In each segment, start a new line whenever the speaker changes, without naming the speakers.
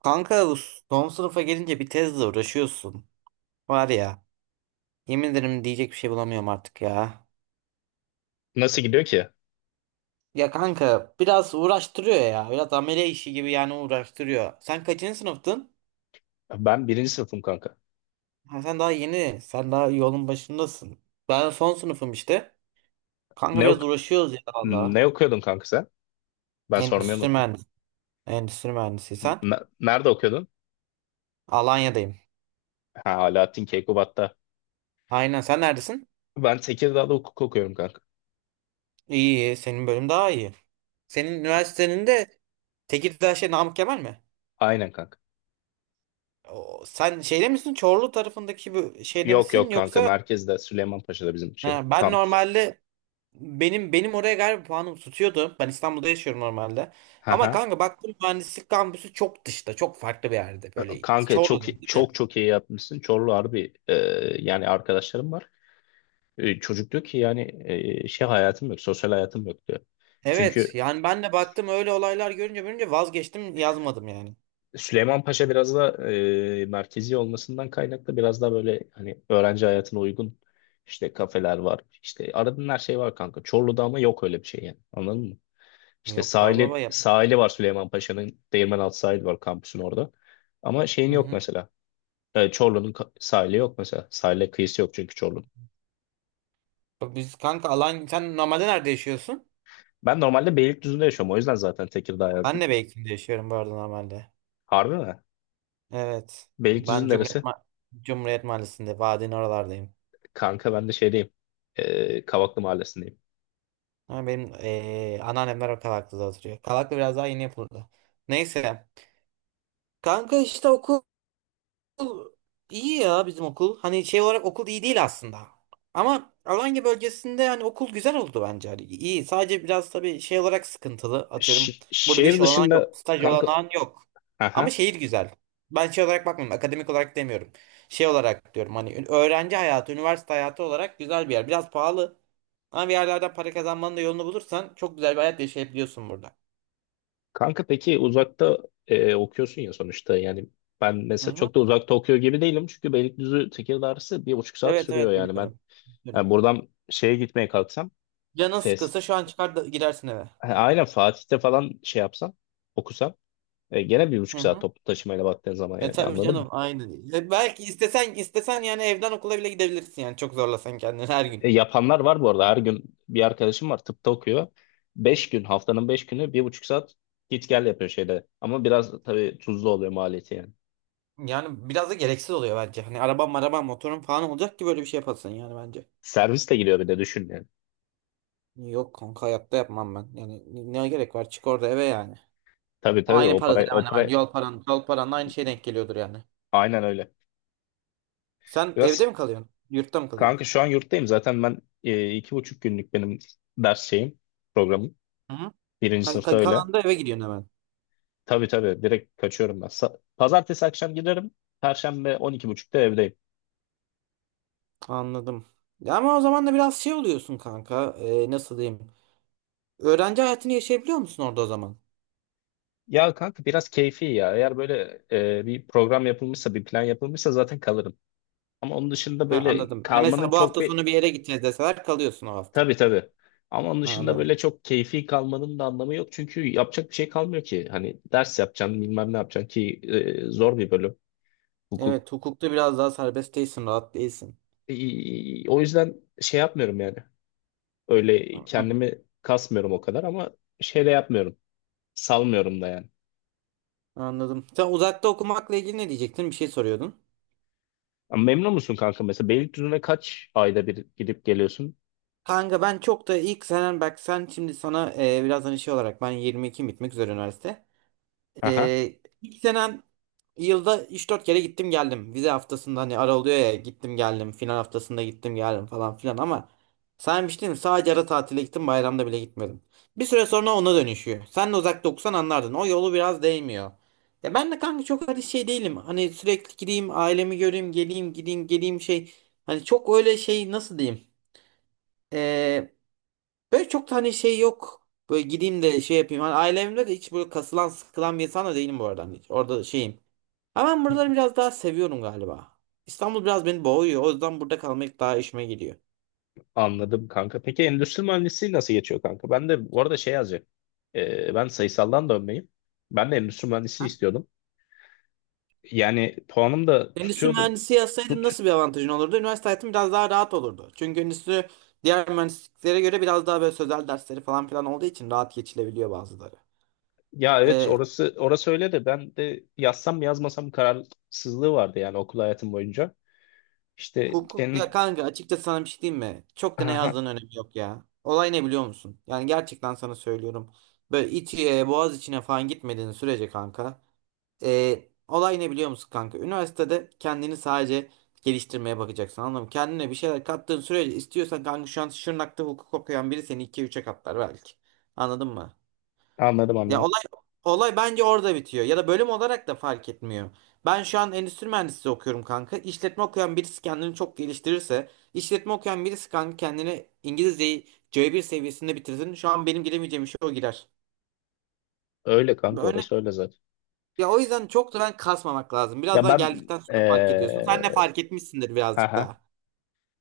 Kanka bu son sınıfa gelince bir tezle uğraşıyorsun. Var ya, yemin ederim diyecek bir şey bulamıyorum artık ya.
Nasıl gidiyor ki?
Ya kanka biraz uğraştırıyor ya. Biraz amele işi gibi yani uğraştırıyor. Sen kaçıncı sınıftın?
Ben birinci sınıfım kanka.
Ha, sen daha yeni. Sen daha yolun başındasın. Ben son sınıfım işte. Kanka
Ne,
biraz
ok
uğraşıyoruz ya valla.
ne okuyordun kanka sen? Ben sormayı
Endüstri
unuttum.
mühendisi. Endüstri mühendisi sen.
Nerede okuyordun?
Alanya'dayım.
Ha, Alaaddin Keykubat'ta.
Aynen, sen neredesin?
Ben Tekirdağ'da hukuk okuyorum kanka.
İyi iyi. Senin bölüm daha iyi. Senin üniversitenin de Tekirdağ şey, Namık Kemal mi?
Aynen kanka.
Sen şeyde misin? Çorlu tarafındaki bu şeyde
Yok,
misin?
yok kanka,
Yoksa
merkezde Süleymanpaşa'da bizim şey
ha, ben
kampüs.
normalde benim oraya galiba puanım tutuyordu. Ben İstanbul'da yaşıyorum normalde. Ama
Haha.
kanka baktım mühendislik kampüsü çok dışta. Çok farklı bir yerde. Böyle
Kanka çok
Çorlu'da değil mi?
çok çok iyi yapmışsın. Çorlu harbi, yani arkadaşlarım var. Çocuk diyor ki yani şey hayatım yok, sosyal hayatım yok diyor.
Evet.
Çünkü
Yani ben de baktım öyle olaylar görünce görünce vazgeçtim, yazmadım yani.
Süleymanpaşa biraz da merkezi olmasından kaynaklı biraz daha böyle hani öğrenci hayatına uygun, işte kafeler var. İşte aradığın her şey var kanka. Çorlu'da ama yok öyle bir şey yani. Anladın mı? İşte
Yok abi, baba
sahili,
yap.
sahili var Süleymanpaşa'nın, Paşa'nın. Değirmenaltı sahili var kampüsün orada. Ama şeyin
Hı
yok
hı.
mesela. Çorlu'nun sahili yok mesela. Sahile kıyısı yok çünkü Çorlu'nun.
Bak biz kanka alan, sen normalde nerede yaşıyorsun?
Ben normalde Beylikdüzü'nde yaşıyorum. O yüzden zaten Tekirdağ
Ben
yazdım.
de Beykin'de yaşıyorum bu arada normalde.
Harbi mi?
Evet. Ben
Beylikdüzü'nün
Cumhuriyet
neresi?
Cumhuriyet Mahallesi'nde Vadi'nin oralardayım.
Kanka ben de şeydeyim. Kavaklı Mahallesi'ndeyim.
Ha, benim anneannemler o Kavaklı'da oturuyor. Kavaklı biraz daha yeni yapıldı. Neyse. Kanka işte okul. Okul iyi ya, bizim okul. Hani şey olarak okul iyi değil aslında. Ama Alanya bölgesinde hani okul güzel oldu bence. Hani iyi. Sadece biraz tabii şey olarak sıkıntılı. Atıyorum,
Ş-
burada bir
şehir
iş olanağı
dışında
yok. Staj
kanka,
olanağın yok. Ama
aha,
şehir güzel. Ben şey olarak bakmıyorum. Akademik olarak demiyorum. Şey olarak diyorum hani öğrenci hayatı, üniversite hayatı olarak güzel bir yer. Biraz pahalı. Ama bir yerlerden para kazanmanın da yolunu bulursan çok güzel bir hayat yaşayabiliyorsun burada.
kanka peki uzakta okuyorsun ya sonuçta, yani ben
Hı
mesela
hı.
çok da uzakta okuyor gibi değilim çünkü Beylikdüzü Tekirdağ arası 1,5 saat
Evet
sürüyor,
evet,
yani ben,
biliyorum. Biliyorum.
yani buradan şeye gitmeye kalksam,
Canın
Fes
sıkılsa şu an çıkar da gidersin eve.
ha, aynen Fatih'te falan şey yapsam, okusam, gene bir buçuk
Hı
saat
hı.
toplu taşımayla baktığın zaman,
E
yani
tabii
anladın mı?
canım, aynen. E, belki istesen istesen yani evden okula bile gidebilirsin yani çok zorlasan kendini her gün.
Yapanlar var bu arada. Her gün bir arkadaşım var, tıpta okuyor. 5 gün, haftanın 5 günü 1,5 saat git gel yapıyor şeyde. Ama biraz tabii tuzlu oluyor maliyeti yani.
Yani biraz da gereksiz oluyor bence. Hani arabam arabam motorum falan olacak ki böyle bir şey yapasın yani bence.
Servis de giriyor, bir de düşün yani.
Yok kanka, hayatta yapmam ben. Yani ne gerek var, çık orada eve yani.
Tabii, tabii,
Aynı
o para,
paradır
o
hemen
para,
hemen, yol paran yol paranla aynı şey denk geliyordur yani.
aynen öyle.
Sen evde
Biraz
mi kalıyorsun? Yurtta mı kalıyorsun?
kanka şu an yurttayım zaten ben, iki buçuk günlük benim ders şeyim, programım.
Hı hı.
Birinci
Hani
sınıfta öyle.
kalan da eve gidiyorsun hemen.
Tabii, tabii, direkt kaçıyorum ben. Pazartesi akşam giderim. Perşembe 12.30'da evdeyim.
Anladım. Ya ama o zaman da biraz şey oluyorsun kanka. E, nasıl diyeyim? Öğrenci hayatını yaşayabiliyor musun orada o zaman?
Ya kanka biraz keyfi ya. Eğer böyle bir program yapılmışsa, bir plan yapılmışsa zaten kalırım. Ama onun dışında
Ha,
böyle
anladım. E
kalmanın
mesela bu
çok
hafta
bir...
sonu bir yere gideceğiz deseler kalıyorsun o hafta.
Tabii, tabii. Ama onun
Ha,
dışında
anladım.
böyle çok keyfi kalmanın da anlamı yok. Çünkü yapacak bir şey kalmıyor ki. Hani ders yapacaksın, bilmem ne yapacaksın ki. Zor bir bölüm hukuk.
Evet, hukukta biraz daha serbest değilsin, rahat değilsin.
O yüzden şey yapmıyorum yani. Öyle
Tamam.
kendimi kasmıyorum o kadar, ama şey de yapmıyorum. Salmıyorum da yani.
Anladım. Sen uzakta okumakla ilgili ne diyecektin? Bir şey soruyordun.
Ama memnun musun kanka mesela? Beylikdüzü'ne kaç ayda bir gidip geliyorsun?
Kanka ben çok da, ilk senen, bak sen şimdi sana biraz hani şey olarak, ben 22 bitmek üzere üniversite.
Aha.
İlk senen yılda üç dört kere gittim geldim. Vize haftasında hani ara oluyor ya, gittim geldim. Final haftasında gittim geldim falan filan ama saymıştım, sadece ara tatile gittim, bayramda bile gitmedim. Bir süre sonra ona dönüşüyor. Sen de uzakta okusan anlardın. O yolu biraz değmiyor. Ya ben de kanka çok öyle şey değilim. Hani sürekli gideyim ailemi göreyim, geleyim gideyim geleyim, şey. Hani çok öyle şey, nasıl diyeyim. Böyle çok da hani şey yok. Böyle gideyim de şey yapayım. Hani ailemde de hiç böyle kasılan sıkılan bir insan da değilim bu arada. Hani hiç orada şeyim. Ama ben buraları biraz daha seviyorum galiba. İstanbul biraz beni boğuyor. O yüzden burada kalmak daha işime geliyor.
Anladım kanka. Peki endüstri mühendisliği nasıl geçiyor kanka? Ben de bu arada şey yazacak. Ben sayısaldan dönmeyim. Ben de endüstri mühendisliği
Ha?
istiyordum. Yani puanım da
Endüstri
tutuyordu.
mühendisi yazsaydın
Tut.
nasıl bir avantajın olurdu? Üniversite hayatım biraz daha rahat olurdu. Çünkü endüstri diğer mühendisliklere göre biraz daha böyle sözel dersleri falan filan olduğu için rahat geçilebiliyor bazıları.
Ya evet,
Ee,
orası, orası öyle de, ben de yazsam mı yazmasam kararsızlığı vardı yani okul hayatım boyunca. İşte
Hukuk
en.
ya kanka, açıkçası sana bir şey diyeyim mi? Çok da ne
Aha,
yazdığının önemi yok ya. Olay ne biliyor musun? Yani gerçekten sana söylüyorum. Böyle İTÜ'ye, Boğaz içine falan gitmediğin sürece kanka, olay ne biliyor musun kanka? Üniversitede kendini sadece geliştirmeye bakacaksın, anladın mı? Kendine bir şeyler kattığın sürece istiyorsan kanka, şu an Şırnak'ta hukuk okuyan biri seni 2-3'e katlar belki. Anladın mı?
anladım,
Ya
anladım.
olay bence orada bitiyor. Ya da bölüm olarak da fark etmiyor. Ben şu an endüstri mühendisliği okuyorum kanka. İşletme okuyan birisi kendini çok geliştirirse, işletme okuyan birisi kanka kendini, İngilizceyi C1 seviyesinde bitirsin, şu an benim giremeyeceğim işe o girer.
Öyle kanka,
Öyle.
orası öyle zaten.
Ya o yüzden çok da ben kasmamak lazım. Biraz
Ya
daha
ben,
geldikten sonra fark ediyorsun. Sen de fark etmişsindir birazcık
aha.
daha.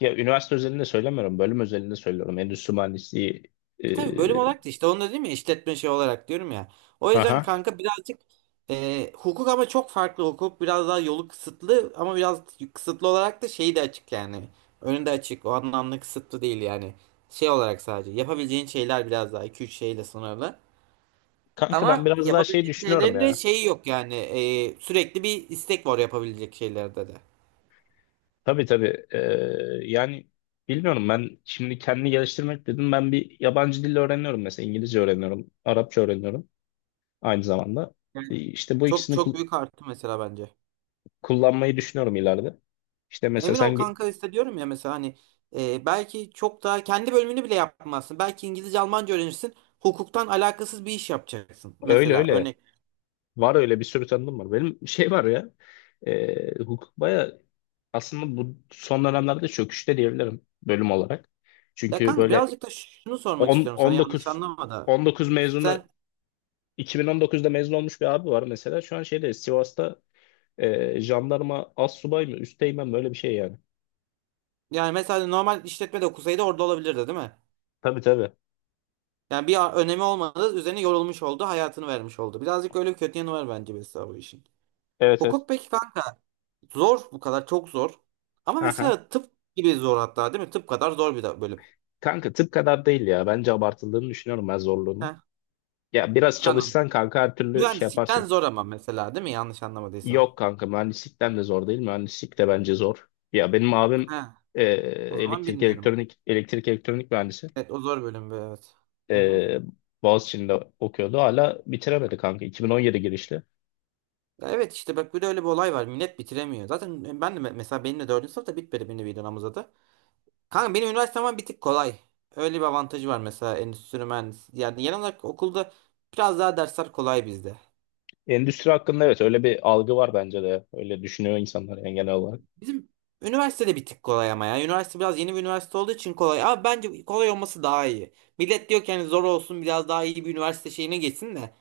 Ya üniversite özelinde söylemiyorum. Bölüm özelinde söylüyorum. Endüstri mühendisliği, ee,
Tabii bölüm olarak da işte onu da, değil mi, işletme şey olarak diyorum ya. O yüzden
aha.
kanka birazcık hukuk ama çok farklı, hukuk biraz daha yolu kısıtlı ama biraz kısıtlı olarak da şeyi de açık yani. Önünde açık, o anlamda kısıtlı değil yani. Şey olarak sadece yapabileceğin şeyler biraz daha iki üç şeyle sınırlı.
Kanka ben
Ama
biraz daha şey
yapabileceğin
düşünüyorum
şeylerin de
ya.
şeyi yok yani, sürekli bir istek var yapabilecek şeylerde de.
Tabii, tabii. Yani bilmiyorum, ben şimdi kendini geliştirmek dedim. Ben bir yabancı dil öğreniyorum mesela. İngilizce öğreniyorum. Arapça öğreniyorum aynı zamanda.
Yani
İşte bu
çok
ikisini
çok büyük arttı mesela bence.
kullanmayı düşünüyorum ileride. İşte mesela
Emin
sen
ol kanka, hissediyorum ya mesela, hani belki çok daha kendi bölümünü bile yapmazsın. Belki İngilizce, Almanca öğrenirsin. Hukuktan alakasız bir iş yapacaksın
öyle,
mesela,
öyle.
örnek.
Var öyle, bir sürü tanıdığım var. Benim şey var ya. Hukuk baya aslında bu son dönemlerde çöküşte diyebilirim bölüm olarak.
Ya
Çünkü
kanka
böyle
birazcık da şunu sormak
10,
istiyorum sana, yanlış
19,
anlama da.
19 mezunu,
Sen
2019'da mezun olmuş bir abi var mesela. Şu an şeyde Sivas'ta, jandarma az subay mı, üsteğmen, böyle bir şey yani.
yani mesela normal işletme de okusaydı orada olabilirdi, değil mi?
Tabii, tabii.
Yani bir önemi olmadı, üzerine yorulmuş oldu, hayatını vermiş oldu. Birazcık öyle bir kötü yanı var bence mesela bu işin.
Evet, evet.
Hukuk peki kanka, zor bu kadar çok zor. Ama
Aha.
mesela tıp gibi zor hatta, değil mi? Tıp kadar zor bir de bölüm.
Kanka tıp kadar değil ya. Bence abartıldığını düşünüyorum ben zorluğunu.
Heh,
Ya biraz
anladım.
çalışsan kanka her türlü şey
Mühendislikten
yaparsın.
zor ama mesela, değil mi? Yanlış anlamadıysam.
Yok kanka, mühendislikten de zor değil. Mühendislik de bence zor. Ya benim abim
Ha,
e,
o zaman
elektrik
bilmiyorum.
elektronik elektrik elektronik mühendisi.
Evet o zor bölüm bu, evet. Hı hı.
E, Boğaziçi'nde okuyordu. Hala bitiremedi kanka. 2017 girişli.
Ya evet işte, bak bir de öyle bir olay var. Millet bitiremiyor. Zaten ben de mesela, benim de dördüncü sınıfta bitmedi, benim bir dönem uzadı. Kanka benim üniversitem bir tık kolay. Öyle bir avantajı var mesela endüstri mühendisi. Yani genel olarak okulda biraz daha dersler kolay bizde.
Endüstri hakkında evet öyle bir algı var bence de. Öyle düşünüyor insanlar yani genel olarak.
Bizim üniversitede bir tık kolay ama ya. Üniversite biraz yeni bir üniversite olduğu için kolay. Ama bence kolay olması daha iyi. Millet diyor ki hani zor olsun biraz daha iyi bir üniversite şeyine geçsin de.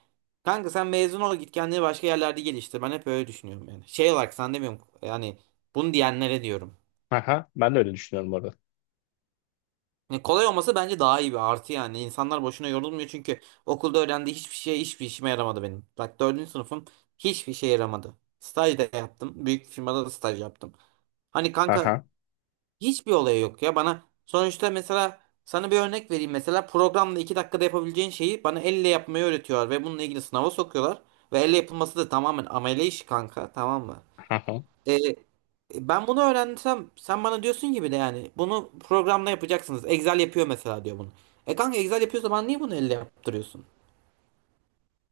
Kanka sen mezun ol git kendini başka yerlerde geliştir. Ben hep öyle düşünüyorum yani. Şey olarak sen demiyorum yani, bunu diyenlere diyorum.
Aha, ben de öyle düşünüyorum orada.
Yani kolay olması bence daha iyi bir artı yani. İnsanlar boşuna yorulmuyor çünkü okulda öğrendiği hiçbir şey, hiçbir işime yaramadı benim. Bak dördüncü sınıfım, hiçbir şey yaramadı. Staj da yaptım. Büyük firmada da staj yaptım. Hani kanka,
Aha,
hiçbir olayı yok ya bana. Sonuçta mesela sana bir örnek vereyim. Mesela programda 2 dakikada yapabileceğin şeyi bana elle yapmayı öğretiyorlar ve bununla ilgili sınava sokuyorlar. Ve elle yapılması da tamamen amele işi kanka, tamam mı?
aha.
Ee, ben bunu öğrensem, sen bana diyorsun gibi de yani, bunu programla yapacaksınız. Excel yapıyor mesela diyor bunu. E kanka Excel yapıyorsa bana niye bunu elle yaptırıyorsun?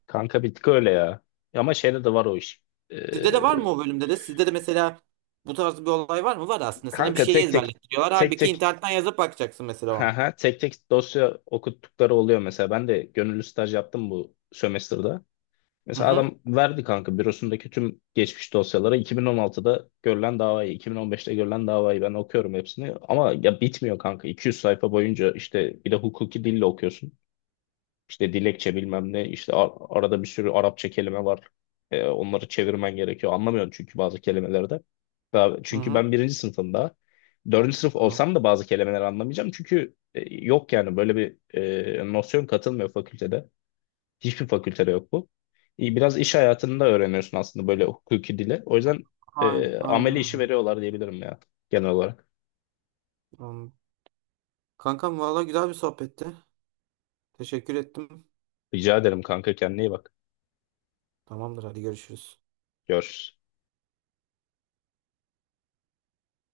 Kanka bir tık öyle ya. Ama şeyde de var o iş. Ee,
Sizde de var mı, o bölümde de? Sizde de mesela bu tarz bir olay var mı? Var aslında. Sana bir
Kanka,
şeyi
tek tek
ezberletiyorlar.
tek
Halbuki
tek
internetten yazıp bakacaksın mesela o an.
aha, tek tek dosya okuttukları oluyor mesela. Ben de gönüllü staj yaptım bu sömestrde.
Hı
Mesela
hı.
adam verdi kanka bürosundaki tüm geçmiş dosyalara, 2016'da görülen davayı, 2015'te görülen davayı ben okuyorum hepsini. Ama ya bitmiyor kanka. 200 sayfa boyunca işte bir de hukuki dille okuyorsun. İşte dilekçe bilmem ne, işte arada bir sürü Arapça kelime var. Onları çevirmen gerekiyor. Anlamıyorum çünkü bazı kelimelerde. Daha, çünkü
Hı
ben birinci sınıfım daha. Dördüncü sınıf
hı.
olsam da bazı kelimeleri anlamayacağım. Çünkü yok yani böyle bir nosyon katılmıyor fakültede. Hiçbir fakültede yok bu. İyi, biraz iş hayatında öğreniyorsun aslında böyle hukuki dili. O yüzden
Aynen, aynen,
ameli işi
abi.
veriyorlar diyebilirim ya genel olarak.
Anladım. Kankam valla güzel bir sohbetti. Teşekkür ettim.
Rica ederim kanka, kendine iyi bak.
Tamamdır, hadi görüşürüz.
Görüşürüz.